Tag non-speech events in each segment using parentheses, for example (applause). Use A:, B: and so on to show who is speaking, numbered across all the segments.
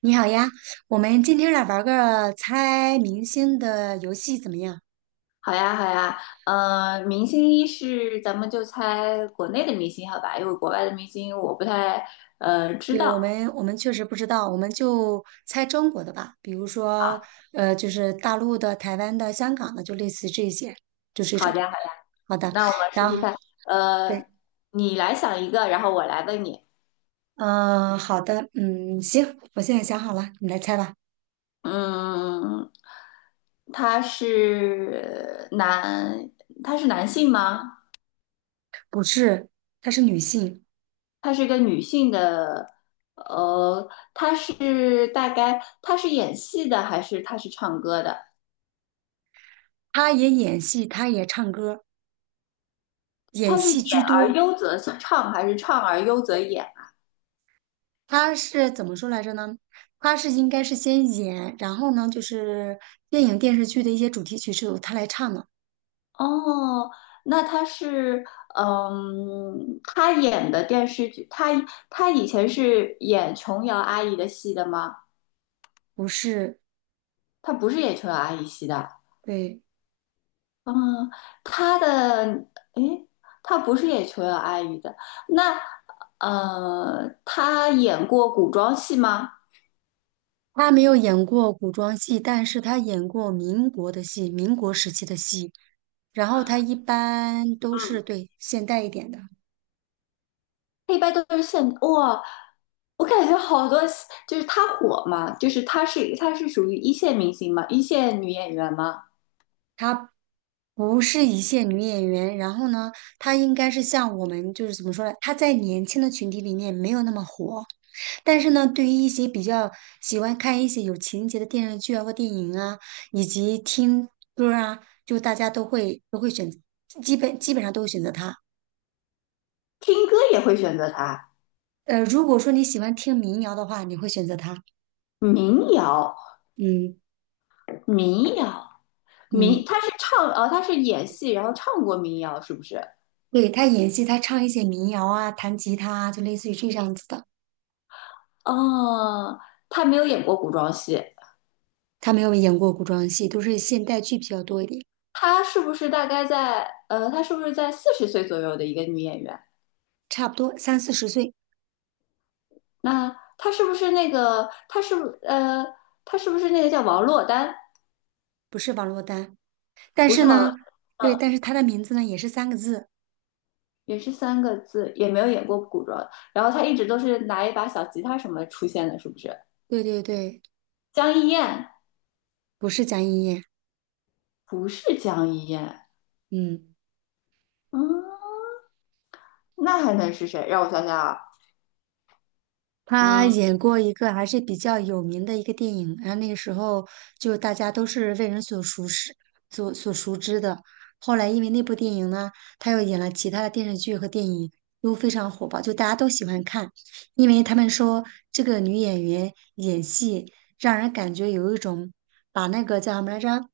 A: 你好呀，我们今天来玩个猜明星的游戏怎么样？
B: 好呀，好呀，明星一是咱们就猜国内的明星，好吧？因为国外的明星我不太知
A: 对，我
B: 道
A: 们我们确实不知道，我们就猜中国的吧，比如
B: 啊。
A: 说就是大陆的、台湾的、香港的，就类似这些，就这
B: 好
A: 种。
B: 的，好的，
A: 好的，
B: 那我们试
A: 然
B: 试
A: 后
B: 看。
A: 对，
B: 呃，你来想一个，然后我来问你。
A: 嗯、好的，嗯，行，我现在想好了，你来猜吧。
B: 嗯，他是男，他是男性吗？
A: 不是，她是女性，
B: 他是个女性的，呃，他是大概演戏的还是他是唱歌的？
A: 她也演戏，她也唱歌，演
B: 它是演
A: 戏居
B: 而
A: 多。
B: 优则唱，还是唱而优则演？
A: 他是怎么说来着呢？他是应该是先演，然后呢，就是电影电视剧的一些主题曲是由他来唱的，
B: 哦，那他是，嗯，他演的电视剧，他以前是演琼瑶阿姨的戏的吗？
A: 不是，
B: 他不是演琼瑶阿姨戏的，
A: 对，
B: 嗯，他的，诶，他不是演琼瑶阿姨的，那，他演过古装戏吗？
A: 他没有演过古装戏，但是他演过民国的戏，民国时期的戏，然后他一般都是
B: 嗯。
A: 对现代一点的，
B: 一般都是现哇，我感觉好多就是她火嘛，就是她是属于一线明星嘛，一线女演员嘛，
A: 他不是一线女演员，然后呢，她应该是像我们就是怎么说呢？她在年轻的群体里面没有那么火，但是呢，对于一些比较喜欢看一些有情节的电视剧啊或电影啊，以及听歌儿啊，就大家都会选，基本上都会选择她。
B: 听歌也会选择她，
A: 呃，如果说你喜欢听民谣的话，你会选择她。
B: 民谣，
A: 嗯
B: 民谣，
A: 嗯，
B: 她是唱哦，她是演戏，然后唱过民谣是不是？
A: 对，她演戏，她唱一些民谣啊，弹吉他啊，就类似于这样子的。
B: 哦，她没有演过古装戏，
A: 她没有演过古装戏，都是现代剧比较多一点。
B: 她是不是大概在她是不是在四十岁左右的一个女演员？
A: 差不多三四十岁，
B: 那她是不是她是不是那个叫王珞丹？
A: 不是王珞丹。但
B: 不
A: 是
B: 是王若，
A: 呢，对，
B: 嗯，
A: 但是她的名字呢也是三个字，
B: 也是三个字，也没有演过古装。然后他一直都是拿一把小吉他什么出现的，是不是？
A: 对对对，
B: 江一燕
A: 不是江一燕，
B: 不是江一燕，
A: 嗯。
B: 嗯，那还能是谁？让我想想啊，
A: 他
B: 嗯，
A: 演过一个还是比较有名的一个电影，然后那个时候就大家都是为人所熟识、所熟知的。后来因为那部电影呢，他又演了其他的电视剧和电影，都非常火爆，就大家都喜欢看，因为他们说这个女演员演戏让人感觉有一种把那个叫什么来着，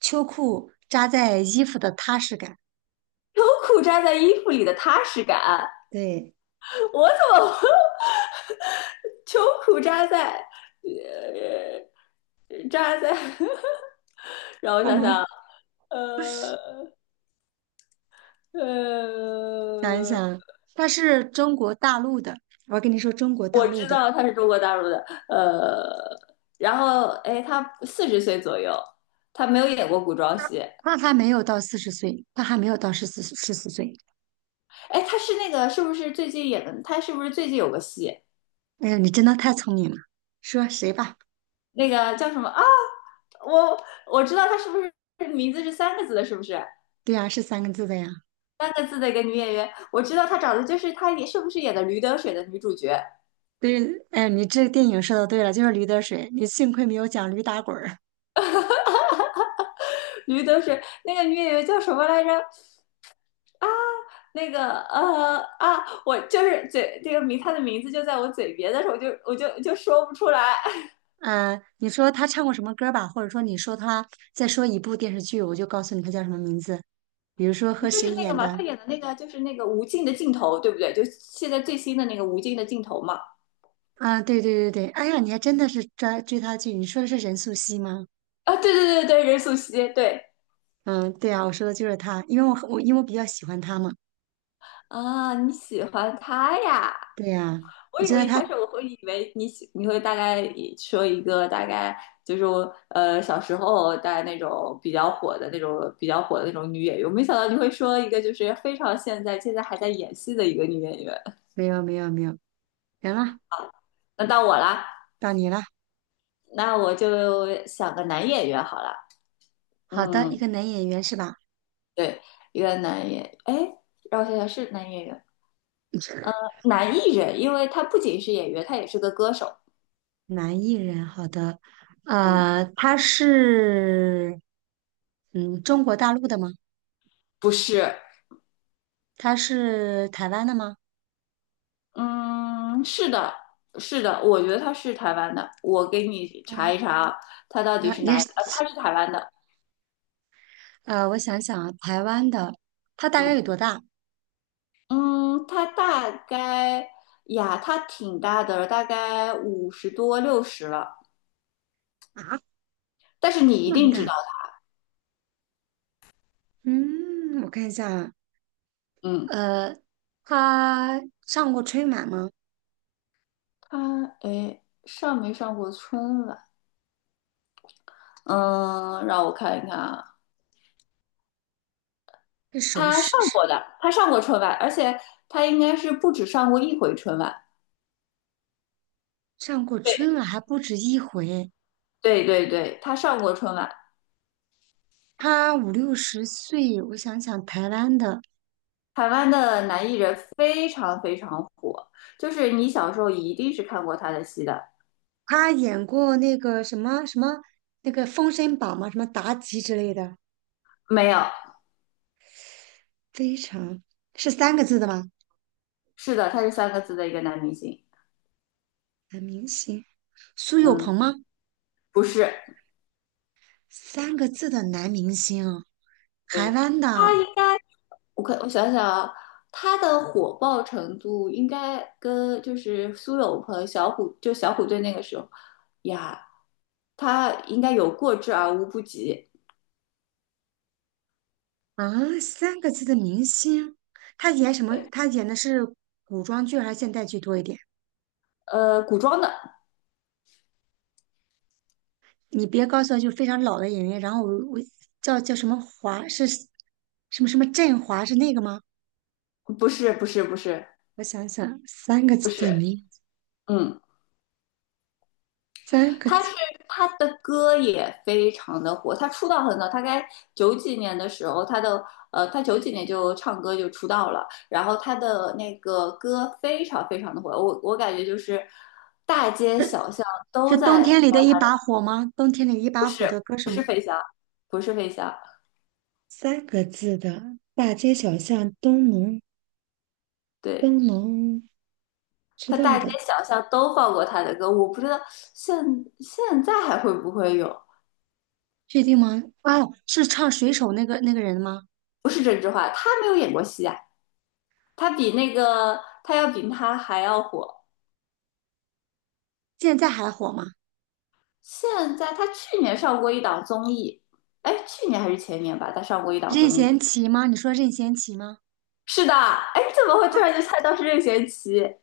A: 秋裤扎在衣服的踏实感。
B: 秋裤扎在衣服里的踏实感，
A: 对，
B: 我怎么 (laughs) 秋裤扎在，呃，扎在，(laughs) 让我
A: 干
B: 想
A: 嘛？
B: 想啊，
A: (laughs)
B: 呃
A: 想一
B: 呃。
A: 想，他是中国大陆的，我跟你说中国大
B: 我
A: 陆
B: 知
A: 的，
B: 道他是中国大陆的，呃，然后哎，他四十岁左右，他没有演过古装戏，
A: 他还没有到四十岁，他还没有到十四岁。
B: 哎，他是那个是不是最近演的？他是不是最近有个戏，
A: 哎呀，你真的太聪明了，说谁吧？
B: 那个叫什么啊？我我知道他是不是名字是三个字的，是不是？
A: 对呀、是三个字的呀。
B: 三个字的一个女演员，我知道她长得就是她也是不是演的《驴得水》的女主角？
A: 对，哎，你这个电影说的对了，就是驴得水，你幸亏没有讲驴打滚儿。
B: 驴得水那个女演员叫什么来着？那个我就是嘴这个名，她的名字就在我嘴边，但是我就说不出来。
A: 嗯、你说他唱过什么歌吧，或者说你说他再说一部电视剧，我就告诉你他叫什么名字。比如说和
B: 就
A: 谁
B: 是那个
A: 演
B: 嘛，
A: 的
B: 他演的那个就是那个无尽的尽头，对不对？就现在最新的那个无尽的尽头嘛。
A: 啊？对对对对，哎呀，你还真的是追他剧，你说的是任素汐吗？
B: 啊，对对对对，任素汐，对
A: 嗯，对啊，我说的就是他，因为我很我因为我比较喜欢他嘛。
B: 啊，你喜欢他呀？
A: 对呀，
B: 我
A: 我
B: 以
A: 觉得
B: 为一开
A: 他
B: 始我会以为你会大概说一个大概就是小时候大概那种比较火的那种女演员，我没想到你会说一个就是非常现在还在演戏的一个女演员。
A: 没有没有没有，行了，
B: 那到我啦，
A: 到你了。
B: 那我就想个男演员好了，
A: 好的，
B: 嗯。
A: 一个男演员是吧？
B: 对，一个男演员，哎，让我想想是男演员，男艺人，因为他不仅是演员，他也是个歌手。
A: 男艺人，好的。
B: 嗯，
A: 呃，他是嗯中国大陆的吗？
B: 不是，
A: 他是台湾的吗？
B: 嗯，是的，是的，我觉得他是台湾的，我给你查一
A: 呃
B: 查啊，他到底是哪？
A: 也是，
B: 他是台湾的。
A: 呃，我想想啊，台湾的，他大概
B: 嗯
A: 有多大
B: 嗯，他挺大的了大概50多60了，
A: 啊？
B: 但是你一
A: 那么
B: 定知道。
A: 大？嗯，我看一下啊，
B: 嗯，
A: 呃，他上过春晚吗？
B: 哎上没上过春晚？嗯，让我看一看啊，
A: 是首
B: 他上
A: 饰。
B: 过的，他上过春晚，而且他应该是不止上过一回春晚。
A: 上过春
B: 对
A: 晚还不止一回，
B: 对对对，他上过春晚。
A: 他五六十岁，我想想台湾的，
B: 台湾的男艺人非常非常火，就是你小时候一定是看过他的戏的。
A: 他演过那个什么什么那个《封神榜》嘛，什么妲己之类的，
B: 没有，
A: 非常是三个字的吗？
B: 是的，他是三个字的一个男明星。
A: 男明星，苏有
B: 嗯，
A: 朋吗？
B: 不是，
A: 三个字的男明星啊，台
B: 对，
A: 湾的
B: 应该我想想啊，他的火爆程度应该跟就是苏有朋、小虎，就小虎队那个时候呀，他应该有过之而无不及。
A: 啊，三个字的明星，他演什么？他演的是古装剧还是现代剧多一点？
B: 古装的，
A: 你别告诉我就非常老的演员，然后我叫什么华是什么什么振华是那个吗？
B: 不是，不是，不是，
A: 我想想，三个
B: 不
A: 字的
B: 是，
A: 名，
B: 嗯，
A: 三个
B: 他
A: 字
B: 是他的歌也非常的火，他出道很早，大概九几年的时候，他九几年就唱歌就出道了，然后他的那个歌非常非常的火，我感觉就是大街小巷
A: 是
B: 都
A: 冬
B: 在
A: 天里的
B: 放
A: 一
B: 他的，
A: 把火吗？冬天里一
B: 不
A: 把火
B: 是，
A: 的歌什么？
B: 不是飞翔，
A: 三个字的大街小巷都能都
B: 对。
A: 能知
B: 他
A: 道
B: 大街
A: 的，
B: 小巷都放过他的歌，我不知道现现在还会不会有。
A: 确定吗？哦，是唱水手那个那个人吗？
B: 不是郑智化，他没有演过戏啊。他要比他还要火。
A: 现在还火吗？
B: 现在他去年上过一档综艺，哎，去年还是前年吧，他上过一档
A: 任
B: 综艺。
A: 贤齐吗？你说任贤齐吗？
B: 是的，哎，你怎么会突然就猜到是任贤齐？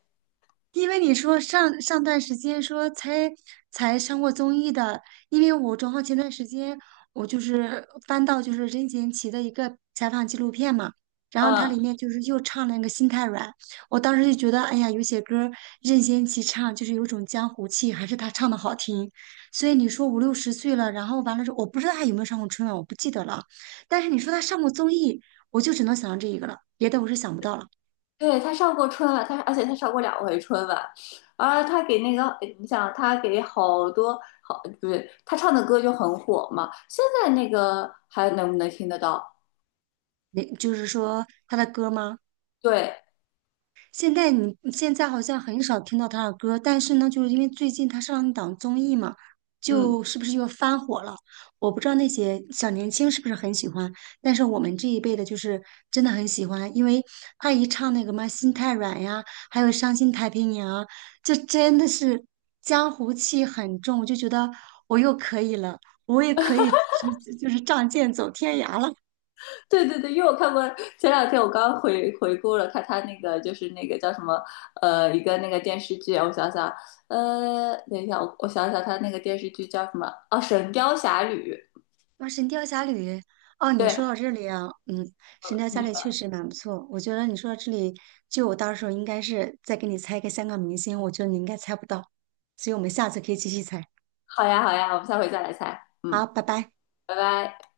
A: 因为你说上上段时间说才上过综艺的，因为我正好前段时间我翻到就是任贤齐的一个采访纪录片嘛，然后它
B: 嗯，
A: 里面就是又唱了那个《心太软》，我当时就觉得哎呀，有些歌儿任贤齐唱就是有种江湖气，还是他唱的好听。所以你说五六十岁了，然后完了之后，我不知道他有没有上过春晚，我不记得了。但是你说他上过综艺，我就只能想到这一个了，别的我是想不到了。
B: 对，他上过春晚，而且他上过两回春晚，啊，他给那个，哎你想他给好多好，不是他唱的歌就很火嘛。现在那个还能不能听得到？
A: 那就是说他的歌吗？
B: 对，
A: 现在你现在好像很少听到他的歌，但是呢，就是因为最近他上一档综艺嘛，
B: 嗯。
A: 就是不是又翻火了？我不知道那些小年轻是不是很喜欢，但是我们这一辈的，就是真的很喜欢，因为他一唱那个嘛《心太软》呀，还有《伤心太平洋》，就真的是江湖气很重，我就觉得我又可以了，我也可以直，就是仗剑走天涯了。
B: 对对对，因为我看过，前两天我刚回顾了看他那个，就是那个叫什么，一个那个电视剧啊，我想想，等一下，我想想，他那个电视剧叫什么？哦，《神雕侠侣》。
A: 哇，哦《神雕侠侣》哦，你
B: 对，
A: 说到这里啊，嗯，《神雕侠
B: 你
A: 侣》
B: 说
A: 确实蛮不错。我觉得你说到这里，就我到时候应该是再给你猜一个香港明星，我觉得你应该猜不到，所以我们下次可以继续猜。
B: 好呀好呀，我们下回再来猜。
A: 好，
B: 嗯，
A: 拜拜。
B: 拜拜。